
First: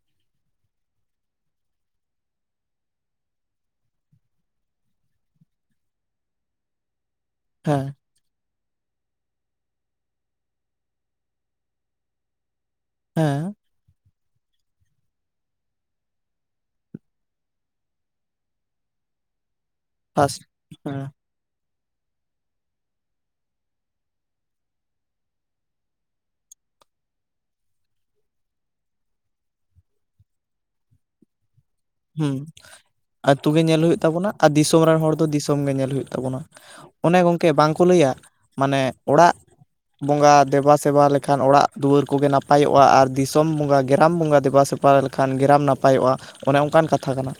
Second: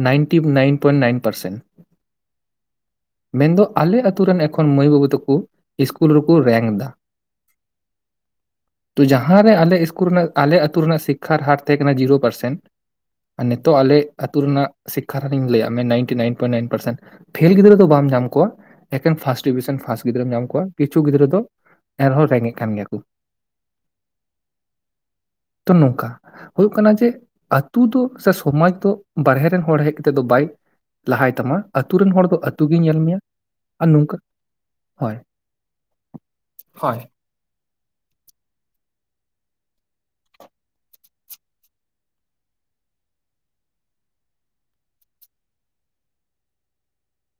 ninety nine point nine percent. ᱢᱮᱱᱫᱚ ᱟᱞᱮ ᱟᱛᱩ ᱨᱮᱱ ᱮᱠᱷᱚᱱ ᱢᱟᱹᱭ ᱵᱟᱹᱵᱩ ᱛᱟᱠᱚ ᱥᱠᱩᱞ ᱨᱮᱠᱚ ᱨᱮᱝᱠ ᱫᱟ ᱦᱮᱸ ᱛᱚ ᱡᱟᱦᱟᱸᱨᱮ ᱟᱞᱮ ᱥᱠᱩᱞ ᱨᱮᱱᱟᱜ ᱟᱞᱮ ᱟ ᱟᱹᱛᱩ ᱨᱮᱱᱟᱜ ᱥᱤᱠᱠᱷᱟ ᱦᱟᱟᱨᱴ ᱛᱟᱦᱮᱸ ᱠᱟᱱᱟ ᱡᱤᱨᱳ ᱯᱟᱨᱥᱮᱱ ᱟᱨ ᱦᱮᱸ ᱱᱤᱛᱚᱜ ᱟᱞᱮ ᱟᱹᱛᱩ ᱨᱮᱱᱟᱜ ᱥᱤᱠᱠᱷᱟᱱᱤᱧ ᱞᱟᱹᱭᱟᱫ ᱢᱮ ᱱᱟᱭᱤᱱᱴᱤ ᱱᱟᱭᱤᱱᱴᱤ ᱱᱟᱭᱤᱱ ᱯᱟᱨᱮᱱ ᱯᱷᱮᱞ ᱜᱤᱫᱽᱨᱟᱹ ᱫᱚ ᱵᱟᱢ ᱧᱟᱢ ᱠᱚᱣᱟ ᱮᱠᱮᱱ ᱯᱷᱟᱥᱴ ᱰᱤᱵᱷᱤᱥᱚᱱ ᱯᱷᱟᱥᱴ ᱜᱤᱫᱽᱨᱟᱹᱢ ᱯᱷᱟᱥ ᱧᱟᱢ ᱠᱚᱣᱟ ᱠᱤᱪᱷᱩ ᱦᱮᱸ ᱜᱤᱫᱽᱨᱟᱹ ᱫᱚ ᱮᱱᱦᱚᱸ ᱨᱮᱸᱜᱮᱡ ᱠᱟᱱ ᱜᱮᱭᱟ ᱠᱚ ᱛᱚ ᱱᱚᱝᱠᱟ᱾ ᱦᱩᱭᱩᱜ ᱠᱟᱱᱟ ᱡᱮ ᱟᱛᱩ ᱫᱚ ᱥᱮ ᱥᱚᱢᱟᱡᱽ ᱫᱚ ᱵᱟᱨᱦᱮ ᱨᱮᱱ ᱦᱚᱲ ᱦᱮᱡ ᱠᱟᱛᱮᱜ ᱫᱚ ᱵᱟᱭᱼᱼ ᱞᱟᱦᱟᱭ ᱛᱟᱢᱟ᱾ ᱦᱚᱲ ᱫᱚ ᱦᱩᱸ ᱟᱹᱛᱩ ᱜᱤ ᱧᱮᱜ ᱼᱼ ᱟᱹᱛᱩ ᱜᱮ ᱧᱮᱞ ᱦᱩᱭᱩᱜ ᱛᱟᱵᱚᱱᱟ ᱟᱨ ᱫᱤᱥᱚᱢ ᱨᱮᱱ ᱦᱚᱲ ᱦᱳᱭ ᱫᱚ ᱫᱤᱥᱚᱢ ᱜᱮ ᱧᱮᱞ ᱦᱩᱭᱩᱜ ᱛᱟᱵᱚᱱᱟ ᱦᱳᱭ ᱚᱱᱮ ᱜᱚᱝᱼᱼ ᱠᱮ ᱵᱟᱝ ᱠᱚ ᱞᱟᱹᱭᱟ ᱢᱟᱱᱮ ᱚᱲᱟᱜᱼᱼ ᱵᱚᱸᱜᱟ ᱫᱮᱵᱟᱼᱥᱮᱵᱟ ᱞᱮᱠᱷᱟᱱ ᱚᱲᱟᱜ ᱫᱩᱣᱟᱹᱨ ᱠᱚᱜᱮ ᱱᱟᱯᱟᱭᱚᱜ-ᱟ ᱟᱨ ᱫᱤᱥᱚᱢ ᱵᱚᱸᱜᱟ ᱜᱮᱨᱟᱢ ᱵᱚᱸᱜᱟ ᱫᱮᱵᱟᱼ ᱥᱮᱵᱽᱼᱼ ᱵᱟ ᱞᱮᱠᱷᱟᱱ ᱜᱮᱨᱟᱢ ᱱᱟᱯᱟᱭᱚᱜ-ᱟ ᱚᱱᱮ ᱚᱱᱠᱟᱱ ᱠᱟᱛᱷᱟ ᱠᱟᱱᱟ᱾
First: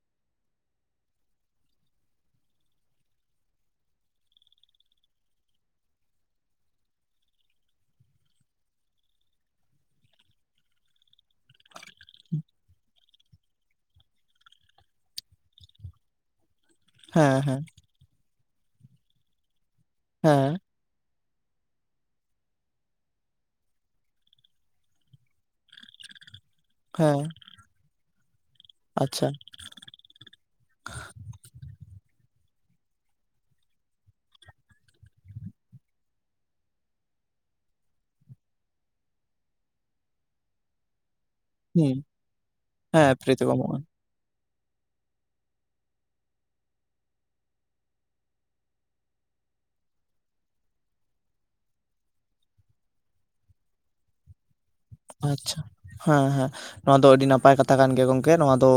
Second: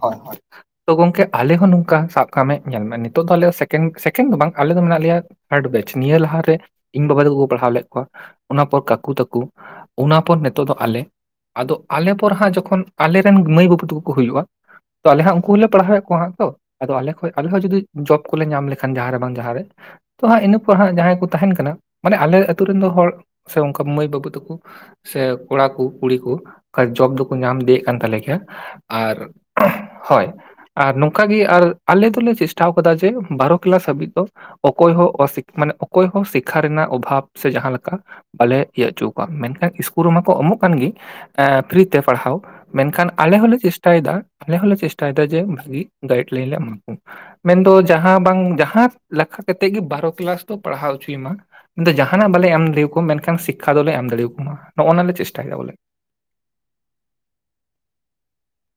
ᱦᱚᱭ ᱦᱚᱭ᱾ ᱛᱚ ᱜᱚᱝᱠᱮ ᱟᱞᱮ ᱦᱚᱸ ᱱᱚᱝᱠᱟ ᱥᱟᱵ ᱠᱟᱜ ᱢᱮ ᱧᱮᱞ ᱢᱮ ᱱᱤᱛᱚᱜ ᱫᱚ ᱟᱞᱮ ᱥᱮᱠᱮᱱ ᱥᱮᱠᱮᱱᱰ ᱫᱚ ᱵᱟᱝ ᱟᱞᱮ ᱫᱚ ᱢᱮᱱᱟᱜ ᱞᱮᱭᱟᱼᱼ ᱦᱮᱰ ᱵᱮᱪ ᱱᱤᱭᱟᱹ ᱞᱟᱦᱟ ᱨᱮ ᱤᱧ ᱵᱟᱵᱟ ᱛᱟᱹᱠᱩ ᱠᱚ ᱯᱟᱲᱦᱟᱣ ᱞᱮᱜ ᱠᱚᱣᱟ ᱚᱱᱟ ᱯᱚᱨ ᱠᱟᱠᱩ ᱛᱟᱹᱠᱩ᱾ ᱚᱱᱟ ᱯᱚᱨ ᱱᱤᱛᱚᱜ ᱫᱚ ᱟᱞᱮ ᱟᱫᱚ ᱟᱞᱮ ᱯᱚᱨ ᱦᱟᱸᱜ ᱡᱚᱠᱷᱚᱱ ᱟᱞᱮ ᱨᱮᱱ ᱢᱟᱹᱭ ᱵᱟᱹᱵᱩ ᱛᱟᱹᱠᱩ ᱠᱩ ᱦᱩᱭᱩᱜ-ᱟ ᱛᱚ ᱟᱞᱮ ᱦᱟᱸᱜ ᱩᱱᱠᱩᱞᱮ ᱯᱟᱲᱦᱟᱣᱮᱫ ᱠᱚᱣᱟ ᱦᱟᱸᱜ ᱛᱚ ᱟᱫᱚ ᱟᱞᱮ ᱠᱷᱚᱱ ᱦᱮᱸ ᱟᱞᱮᱦᱚᱸ ᱦᱮᱸ ᱡᱩᱫᱤ ᱡᱚᱵ ᱠᱚᱞᱮ ᱧᱟᱢ ᱞᱮᱠᱷᱟᱱ ᱡᱟᱦᱟᱸ ᱨᱮ ᱵᱟᱝ ᱡᱟᱦᱟᱸ ᱨᱮ ᱛᱚ ᱦᱟᱸᱜ ᱦᱮᱸ ᱤᱱᱟᱹ ᱦᱟᱸᱜ ᱡᱟᱦᱟᱸᱭ ᱠᱚ ᱛᱟᱦᱮᱱ ᱠᱟᱱᱟ ᱢᱟᱱᱮ ᱟᱞᱮ ᱟᱛᱩ ᱨᱮᱱ ᱫᱚ ᱦᱚᱲ ᱥᱮ ᱚᱱᱠᱟ ᱢᱟᱹᱭ ᱵᱟᱹᱵᱩ ᱛᱟᱠᱚ ᱥᱮ ᱠᱚᱲᱟᱠᱩ ᱠᱩᱲᱤ ᱠᱚ ᱡᱚᱵ ᱦᱮᱸ ᱫᱚᱠᱚ ᱧᱟᱢᱤᱫᱤᱭᱮᱫ ᱠᱟᱱ ᱛᱟᱞᱮ ᱜᱮᱭᱟ ᱾ ᱟᱨ ᱟᱪᱪᱷᱟ ᱦᱚᱭ᱾ ᱟᱨ ᱱᱩᱝᱠᱟ ᱜᱮ ᱟᱨ ᱟᱞᱮ ᱫᱚᱞᱮ ᱪᱤᱥᱴᱟᱣ ᱠᱟᱫᱟ ᱡᱮ ᱵᱟᱨᱚ ᱠᱤᱞᱟᱥ ᱦᱟᱵᱤᱡ ᱫᱚᱼᱼ ᱚᱠᱚᱭ ᱦᱚᱸ ᱚ ᱥᱤᱠᱷ ᱢᱟᱱᱮ ᱚᱠᱚᱭ ᱦᱚᱸ ᱥᱤᱠᱠᱷᱟ ᱨᱮᱱᱟᱜ ᱚᱵᱷᱟᱵᱽ ᱥᱮ ᱡᱟᱦᱟᱸ ᱞᱮᱠᱟᱼᱼ ᱵᱟᱞᱮ ᱤᱭᱟᱹ ᱚᱪᱩᱣ ᱠᱚᱣᱟ ᱢᱮᱱᱠᱷᱟᱱ ᱤᱥᱠᱩᱞ ᱨᱮᱢᱟ ᱠᱚ ᱮᱢᱚᱜ ᱠᱟᱱ ᱜᱤ᱾ ᱮᱸ ᱯᱷᱨᱤ ᱛᱮ ᱦᱩᱸ ᱯᱟᱲᱦᱟᱣ ᱢᱮᱱᱠᱷᱟᱱ ᱦᱮᱸ ᱯᱷᱨᱤ ᱟᱞᱮ ᱛᱮᱠᱚ ᱦᱚᱸᱞᱮ ᱮᱢᱚᱜᱼᱟ᱾ ᱪᱮᱥᱴᱟ ᱭᱮᱫᱟ᱾ ᱟᱞᱮ ᱦᱚᱸᱞᱮ ᱪᱮᱥᱴᱟᱭ ᱫᱟ ᱡᱮ ᱵᱷᱟᱜᱤ ᱜᱟᱭᱤᱰ ᱞᱟᱭᱤᱱ ᱞᱮ ᱮᱢᱟ ᱠᱚ ᱢᱟ᱾ ᱢᱮᱱ ᱫᱚ ᱡᱟᱦᱟᱸ ᱵᱟᱝ ᱡᱟᱦᱟᱸ ᱞᱮᱠᱷᱟ ᱠᱟᱛᱮᱜ ᱜᱮ ᱵᱟᱨᱚ ᱠᱤᱞᱟᱥ ᱫᱚ ᱯᱟᱲᱦᱟᱣ ᱚᱪᱩᱭᱤ ᱢᱟ᱾ ᱠᱤᱱᱛᱩ ᱡᱟᱦᱟᱸ ᱱᱟᱜ ᱵᱟᱞᱮ ᱮᱢ ᱫᱟᱹᱲᱤᱣ ᱠᱩ ᱢᱮᱱᱠᱷᱟᱱ ᱥᱤᱠᱠᱷᱟ ᱫᱚᱞᱮ ᱮᱢ ᱫᱟᱹᱲᱤᱣ ᱠᱩᱢᱟ ᱱᱚᱜ-ᱚᱱᱟ ᱞᱮ ᱪᱮᱥᱴᱟᱭ ᱫᱟ ᱟᱪᱪᱷᱟ ᱵᱚᱞᱮ᱾ ᱦᱮᱸ ᱦᱮᱸ ᱱᱚᱣᱟ ᱫᱚ ᱟᱹᱰᱤ ᱱᱟᱯᱟᱭ ᱠᱟᱛᱷᱟ ᱠᱟᱱ ᱜᱮᱭᱟ ᱜᱚᱝᱠᱮ ᱱᱚᱣᱟ ᱫᱚ᱾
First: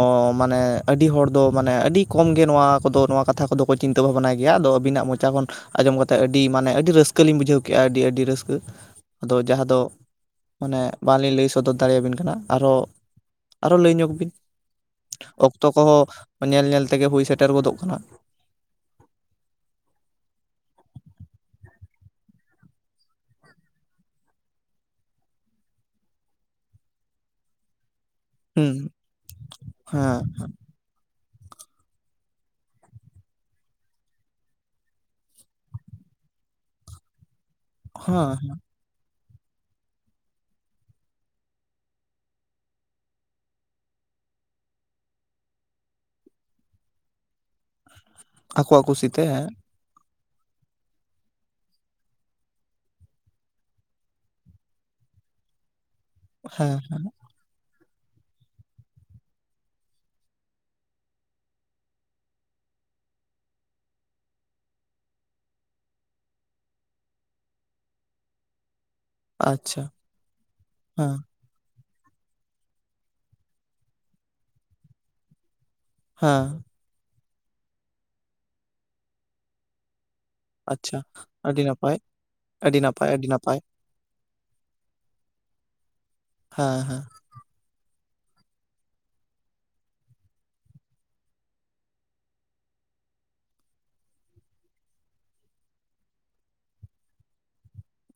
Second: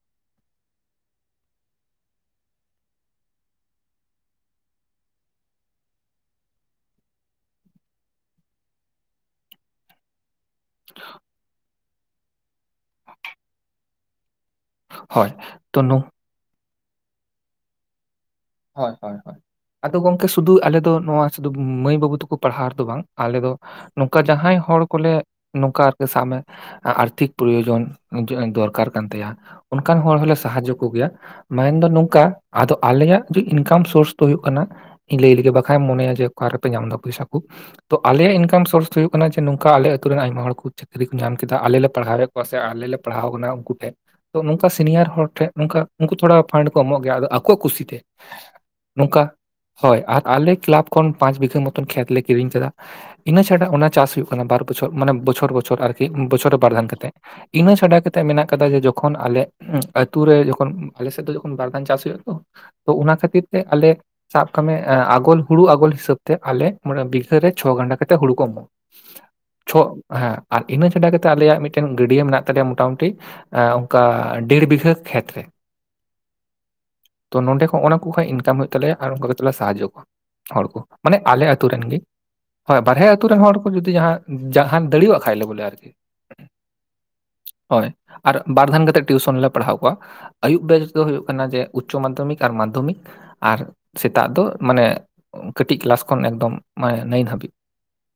ᱚᱻ ᱢᱟᱱᱮ ᱟᱹᱰᱤ ᱦᱚᱲ ᱫᱚ ᱢᱟᱱᱮ ᱟᱹᱰᱤ ᱠᱚᱢ ᱜᱮ ᱱᱚᱣᱟ ᱠᱚᱫᱚ ᱱᱚᱣᱟ ᱠᱟᱛᱷᱟ ᱠᱚᱫᱚ ᱠᱚ᱾ ᱪᱤᱱᱛᱟᱹ ᱵᱷᱟᱵᱽᱱᱟ ᱜᱮᱣᱟ ᱟᱫᱚ ᱟᱹᱵᱤᱱᱟᱜ ᱢᱚᱪᱟ ᱠᱷᱚᱱ᱾ ᱟᱸᱡᱚᱢ ᱠᱟᱛᱮᱜ ᱟᱹᱰᱤ ᱢᱟᱱᱮ ᱟᱹᱰᱤ ᱨᱟᱹᱥᱠᱟᱹ ᱞᱤᱧ ᱵᱩᱡᱷᱟᱹᱣ ᱠᱮᱜ-ᱟ ᱟᱹᱰᱤ ᱟᱹᱰᱤ ᱨᱟᱹᱥᱠᱟᱹ ᱟᱫᱚ ᱡᱟᱦᱟᱸ ᱫᱚ᱾ ᱢᱟᱱᱮ ᱵᱟᱝ ᱞᱤᱧ ᱞᱟᱹᱭ ᱥᱚᱫᱚᱨ ᱫᱟᱲᱮ ᱟᱵᱤᱱ ᱠᱟᱱᱟ ᱟᱨᱚ ᱟᱨᱚ ᱞᱟᱹᱭ ᱧᱚᱜᱽ ᱵᱤᱱ᱾ ᱦᱳᱭ ᱚᱠᱛᱚ ᱛᱚ ᱱᱚ ᱠᱚᱦᱚᱸ ᱧᱮᱞ ᱧᱮᱞ ᱛᱮᱜᱮ ᱦᱩᱭ ᱥᱮᱴᱮᱨ ᱜᱚᱫᱚᱜ ᱠᱟᱱᱟ᱾ ᱦᱚᱭ ᱦᱚᱭ ᱦᱚᱭ᱾ ᱟᱫᱚ ᱜᱚᱝᱠᱮ ᱥᱩᱫᱩ ᱟᱞᱮ ᱫᱚ ᱱᱚᱣᱟ ᱥᱩᱫᱩ ᱢᱟᱹᱭ ᱵᱟᱹᱵᱩ ᱛᱟᱹᱠᱩ ᱯᱟᱲᱦᱟᱣ ᱨᱮᱫᱚ ᱵᱟᱝ ᱟᱞᱮ ‌ᱫᱚ᱾ ᱱᱚᱝᱠᱟ ᱡᱟᱦᱟᱸᱭ ᱦᱚᱲ ᱠᱚᱞᱮ ᱱᱚᱝᱠᱟ ᱟᱨ ᱠᱤ ᱥᱟᱵᱽ ᱢᱮ ᱟᱨᱛᱷᱤᱠ ᱯᱨᱳᱭᱳᱡᱚᱱ᱾ ᱡᱮᱸ ᱦᱩᱸ ᱫᱚᱨᱠᱟᱨ ᱠᱟᱱ ᱛᱟᱣᱟ ᱚᱱᱠᱟᱱ ᱦᱚᱲ ᱦᱮᱸ ᱦᱚᱸᱞᱮ ᱥᱟᱦᱟᱡᱳᱜᱽ ᱦᱩᱠ ᱜᱮᱭᱟ ᱢᱮᱱ ᱫᱚ ᱱᱚᱝᱠᱟ ᱟᱫᱚ ᱟᱞᱮᱱ ᱟᱜ᱾ ᱡᱮ ᱤᱱᱠᱟᱢ ᱥᱳᱨᱥ ᱫᱚ ᱦᱩᱭᱩᱜ ᱠᱟᱱᱟ ᱤᱧ ᱞᱟᱹᱭ ᱞᱮᱜᱮ ᱵᱟᱠᱷᱟᱡ ᱮᱢ ᱢᱚᱱᱮᱭᱟ ᱡᱮ ᱚᱠᱟ ᱨᱮᱯᱮ ᱧᱟᱢ ᱫᱟ ᱯᱚᱭᱥᱟ ᱠᱩ᱾ ᱛᱚ ᱟᱞᱮᱭᱟᱜ ᱦᱮᱸ ᱤᱱᱠᱟᱢ ᱥᱳᱨᱥ ᱫᱚ ᱦᱩᱭᱩᱜ ᱠᱟᱱᱟ ᱡᱮ ᱱᱚᱝᱠᱟ ᱟᱞᱮ ᱟᱹᱛᱩ ᱨᱮᱱ ᱟᱭᱢᱟ ᱦᱚᱲ ᱠᱩ ᱪᱟᱠ᱾ ᱪᱟᱹᱠᱨᱤ ᱠᱚ ᱧᱟᱢ ᱠᱮᱫᱟ ᱟᱞᱮ ᱞᱮ ᱯᱟᱲᱦᱟᱣᱮᱜ ᱠᱚᱣᱟ ᱥᱮ ᱟᱞᱮ ᱞᱮ ᱯᱟᱲᱦᱟᱣ ᱠᱟᱱᱟ ᱩᱱᱠᱩ ᱴᱷᱮᱜ᱾ ᱛᱚ ᱱᱚᱝᱠᱟ ᱥᱤᱱᱤᱭᱟᱨ ᱦᱚᱲ ᱴᱷᱮᱱ ᱱᱚᱝᱠᱟ ᱩᱱᱠᱩ ᱛᱷᱚᱲᱟ ᱯᱷᱟᱱᱰ ᱠᱚ ᱮᱢᱚᱜ ᱜᱮᱭᱟ ᱟᱫᱚ ᱟᱠᱚᱣᱟᱜ ᱠᱩᱥᱤ ᱛᱮ᱾ ᱟᱠᱚᱣᱟᱜ ᱠᱩᱥᱤ ᱛᱮ ᱮᱸᱜᱼᱼ ᱦᱚᱭ ᱟᱨ ᱟᱞᱮ ᱠᱤᱞᱟᱵᱽ ᱠᱷᱚᱱ ᱯᱟᱸᱪ ᱵᱤᱜᱷᱟᱹ ᱢᱚᱛᱚᱱ ᱠᱷᱮᱛ ᱞᱮ ᱠᱤᱨᱤᱧ ᱠᱟᱫᱟ᱾ ᱤᱱᱟᱹ ᱪᱷᱟᱰᱟ ᱚᱱᱟ ᱪᱟᱥ ᱦᱩᱭᱩᱜ ᱠᱟᱱᱟ ᱵᱟᱨ ᱵᱚᱪᱷᱚᱨ ᱢᱟᱱᱮ ᱵᱚᱪᱷᱚᱨ ᱵᱚᱪᱷᱚᱨ ᱟᱨᱠᱤ ᱵᱚᱪᱷᱚᱨ ᱨᱮ ᱵᱟᱨ ᱦᱮᱸ ᱫᱷᱟᱱ ᱠᱟᱛᱮᱜ᱾ ᱤᱱᱟᱹ ᱪᱷᱟᱰᱟ ᱠᱟᱛᱮᱜ ᱢᱮᱱᱟᱜ ᱠᱟᱫᱟ ᱡᱮ ᱡᱚᱠᱷᱚᱱ ᱟᱞᱮ ᱩᱸ ᱟᱹᱛᱩ ᱨᱮ ᱡᱚᱠᱷᱚᱱ ᱩᱢ ᱟᱞᱮ ᱥᱮᱜ ᱫᱚ ᱡᱚᱠᱷᱚᱱ ᱵᱟᱨ ᱫᱷᱟᱱ ᱪᱟᱥ ᱦᱩᱭᱩᱜ-ᱟ ᱛᱚ᱾ ᱛᱚ ᱚᱱᱟ ᱠᱷᱟᱹᱛᱤᱨ ᱛᱮ ᱟᱞᱮ᱾ ᱥᱟᱵ ᱠᱟᱜ ᱢᱮ ᱮᱸ ᱟᱜᱚᱞ ᱦᱩᱲᱩ ᱟᱜᱚᱞ ᱦᱤᱥᱟᱹᱵᱽ ᱛᱮ ᱟᱞᱮ ᱢᱟᱱᱮ ᱵᱤᱜᱷᱟᱹ ᱨᱮ ᱪᱷᱚ ᱜᱟᱱᱰᱟ ᱠᱟᱛᱮᱜ ᱦᱩᱲᱩ ᱠᱚ ᱮᱢᱚᱜᱼᱟ ᱟᱪᱪᱷᱟ ᱪᱷᱚᱜ ᱦᱮᱸ ᱟᱨ ᱤᱱᱟᱹ ᱪᱷᱟᱰᱟ ᱦᱮᱸ ᱠᱟᱛᱮᱜ ᱟᱞᱮᱭᱟᱜ ᱢᱤᱫ᱾ ᱮᱠᱮᱱ ᱜᱟᱹᱰᱭᱟᱹ ᱢᱮᱱᱟᱜ ᱛᱟᱞᱮᱭᱟ ᱢᱚᱴᱟᱼᱢᱩᱴᱤ ᱮᱸ ᱚᱱᱠᱟ ᱰᱮᱲ ᱵᱤᱜᱷᱟᱹ ᱠᱷᱮᱛ ᱨᱮ᱾ ᱦᱮᱸ᱾ ᱛᱚ ᱱᱚᱸᱰᱮ ᱠᱷᱚᱱ ᱚᱱᱮ ᱠᱩ ᱠᱷᱚᱡ ᱤᱱᱠᱟᱢ ᱦᱩᱭᱩᱜ ᱛᱟᱞᱮᱭᱟ ᱟᱨ ᱚᱱᱠᱟ ᱠᱟᱛᱮᱜ ᱞᱮ ᱥᱟᱦᱟᱡᱚᱜᱽ ᱠᱚᱣᱟ᱾ ᱦᱟᱪ ᱥᱮ ᱵ ᱩᱢ ᱤᱡ ᱩᱱ ᱟᱪᱪᱷᱟ ᱢᱟᱱᱮ ᱟᱞᱮ ᱟᱹᱰᱤ ᱟᱹᱛᱩ ᱨᱮᱱ ᱱᱟᱯᱟᱭ ᱜᱮ ᱦᱚᱭ ᱟᱹᱰᱤ ᱵᱟᱨᱦᱮ ᱱᱟᱯᱟᱭ ᱟᱹ ᱟᱹᱰᱤ ᱟᱹᱛᱩᱨᱩ ᱨᱮᱱ ᱦᱚᱲ ᱱᱟᱯᱟᱭ ᱠᱚᱠᱠ ᱡᱩᱫᱤᱼᱼᱠᱚᱚᱚᱮ ᱡᱟᱦᱟᱸ ᱡᱟᱦᱟᱸᱱ ᱫᱟᱹᱲᱤ ᱣᱟᱜ ᱠᱷᱟᱡ ᱞᱮ ᱵᱚᱞᱮ ᱟᱨᱠᱤ᱾ ᱦᱮᱸ ᱦᱮᱸ᱾ ᱦᱳᱭ ᱟᱨ ᱵᱟᱨ ᱫᱷᱟᱱ ᱠᱟᱛᱮᱜ ᱴᱤᱭᱩᱥᱚᱱ ᱞᱮ ᱯᱟᱲᱦᱟᱣ ᱠᱚᱣᱟ ᱟᱹᱭᱩᱵ ᱵᱮᱲᱟ ᱫᱚ ᱦᱩᱭᱩᱜ ᱠᱟᱱᱟ ᱡᱮ ᱩᱪᱪᱚ ᱢᱟᱫᱽᱫᱷᱚᱢᱤᱠ ᱟᱨ ᱢᱟᱫᱽᱫᱷᱚᱢᱤᱠ᱾ ᱟᱨ ᱥᱮᱛᱟᱜ ᱫᱚ ᱢᱟᱱᱮ ᱠᱟᱹᱴᱤᱡ ᱠᱞᱟᱥ ᱠᱷᱚᱱ ᱮᱠᱫᱚᱢ ᱢᱟᱱᱮ ᱱᱟᱹᱭᱤᱱ ᱦᱟᱹᱵᱤᱡ᱾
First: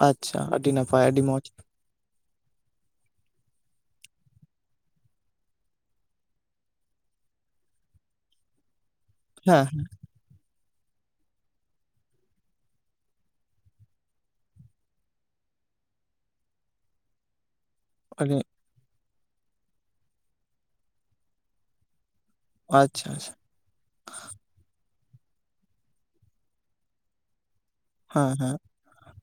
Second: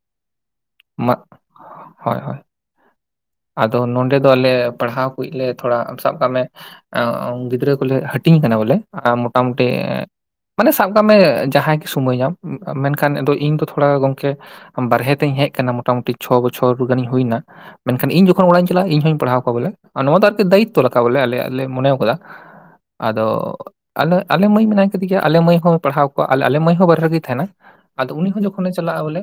ᱟᱪᱪᱷᱟ ᱟᱹᱰᱤ ᱱᱟᱯᱟᱭ ‌ᱢᱟᱜ ᱟᱹᱰᱤ ᱢᱚᱸᱡᱽ ᱦᱳᱭ ᱦᱳᱭ ᱟᱫᱚ ᱱᱚᱰᱮ ᱫᱚ ᱟᱞᱮ ᱯᱟᱲᱦᱟᱣ ᱠᱩᱭᱞᱮ ᱛᱷᱚᱲᱟ ᱥᱟᱵ ᱠᱟᱜ ᱢᱮ ᱮᱸ ᱜᱤᱫᱽᱨᱟᱹ ᱠᱚᱞᱮ ᱦᱟᱹᱴᱤᱧ ᱠᱟᱱᱟ ᱵᱚᱞᱮ ᱢᱳᱚᱴᱟᱢᱩᱴᱤ ᱦᱮᱸ ᱢᱟᱱᱮ ᱥᱟᱵ ᱠᱟᱜ ᱢᱮ ᱡᱟᱦᱟᱸᱭ ᱜᱮ ᱥᱚᱢᱚᱭ ᱧᱟᱢ ᱢᱮᱱᱠᱷᱟᱱ ᱟᱫᱚ ᱤᱧ ᱫᱚ ᱛᱷᱚᱲᱟ ᱜᱚᱢᱠᱮ᱾ ᱵᱟᱨᱦᱮᱸ ᱛᱤᱧ ᱦᱮᱡ ᱟᱠᱟᱱᱟ ᱢᱳᱴᱟᱢᱩᱴᱤ ᱪᱷᱚ ᱵᱚᱪᱷᱚᱨ ᱜᱟᱱᱤᱧ ᱦᱩᱭᱱᱟ ᱢᱮᱱᱠᱷᱟᱱ ᱤᱧ ᱟᱹᱰᱤ ᱡᱚᱡᱷᱚᱱ ᱚᱲᱟᱜ ᱤᱧᱪᱟᱞᱟᱜ-ᱟ ᱤᱧ ᱦᱩᱧ ᱯᱟᱲᱦᱟᱣ ᱠᱚᱣᱟ ᱵᱚᱞᱮ ᱱᱚᱣᱟ ᱫᱚ ᱟᱨᱠᱤ ᱫᱟᱭᱤᱛᱚ ᱞᱮᱠᱟ ᱵᱚᱞᱮ ᱟᱞᱮ ᱞᱮ ᱢᱚᱱᱮᱣ ᱟᱠᱟᱫᱟ᱾ ᱟᱪᱪᱷᱟ ᱟᱫᱚ ᱟᱪᱪᱷᱟ ᱟᱞᱮ ᱟᱞᱮ ᱢᱟᱹᱭ ᱢᱮᱱᱟᱭ ᱠᱟᱹᱫᱤ ᱜᱮᱣᱟ ᱟᱞᱮ ᱢᱟᱹᱭ ᱦᱚᱸ ᱯᱟᱲᱦᱟᱣ ᱠᱚᱣᱟ ᱟᱞᱮ ᱢᱟᱹᱭ ᱦᱚᱸ ᱵᱟᱨᱦᱮ ᱨᱤᱜᱤᱭ ᱛᱟᱦᱮᱱᱟ ᱟᱫᱚ ᱩᱱᱤ ᱦᱮᱸ ᱦᱚᱸ ᱦᱮᱸ ᱡᱚᱠᱷᱚᱱᱮ᱾ ᱪᱟᱞᱟᱜ-ᱟ ᱵᱚᱞᱮ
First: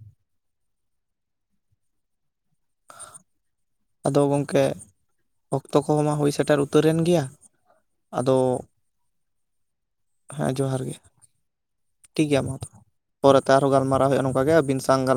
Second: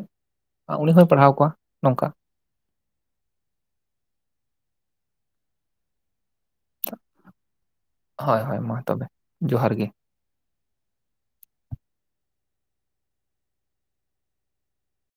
ᱩᱱᱤ ᱦᱚᱸᱭ ᱯᱟᱲᱦᱟᱣ ᱠᱚᱣᱟ ᱱᱚᱝᱠᱟ᱾ ᱟᱫᱚ ᱜᱚᱝᱠᱮ ᱚᱠᱛᱚ ᱠᱚᱦᱚᱸ ᱢᱟ ᱦᱩᱭ ᱥᱮᱴᱮᱨ ᱩᱛ ᱦᱳᱭ ᱦᱳᱭ ᱢᱟ ᱛᱚᱵᱮ ᱡᱚᱸᱦᱟᱨ ᱜᱮ᱾ ᱦᱮᱸ ᱡᱚᱸᱦᱟᱨ ᱜᱮ᱾ ᱴᱷᱤᱠ ᱜᱮᱣᱟ ᱢᱟ ᱛᱚᱵᱮ ᱯᱚᱨᱮᱛᱮᱦᱚᱸ ᱜᱟᱞᱢᱟᱨᱟᱣ ᱦᱩᱭᱩᱜᱼᱟ ᱱᱚᱝᱠᱟ ᱜᱮᱸ ᱟᱵᱤᱱ ᱥᱟᱶ ᱜᱟᱞ᱾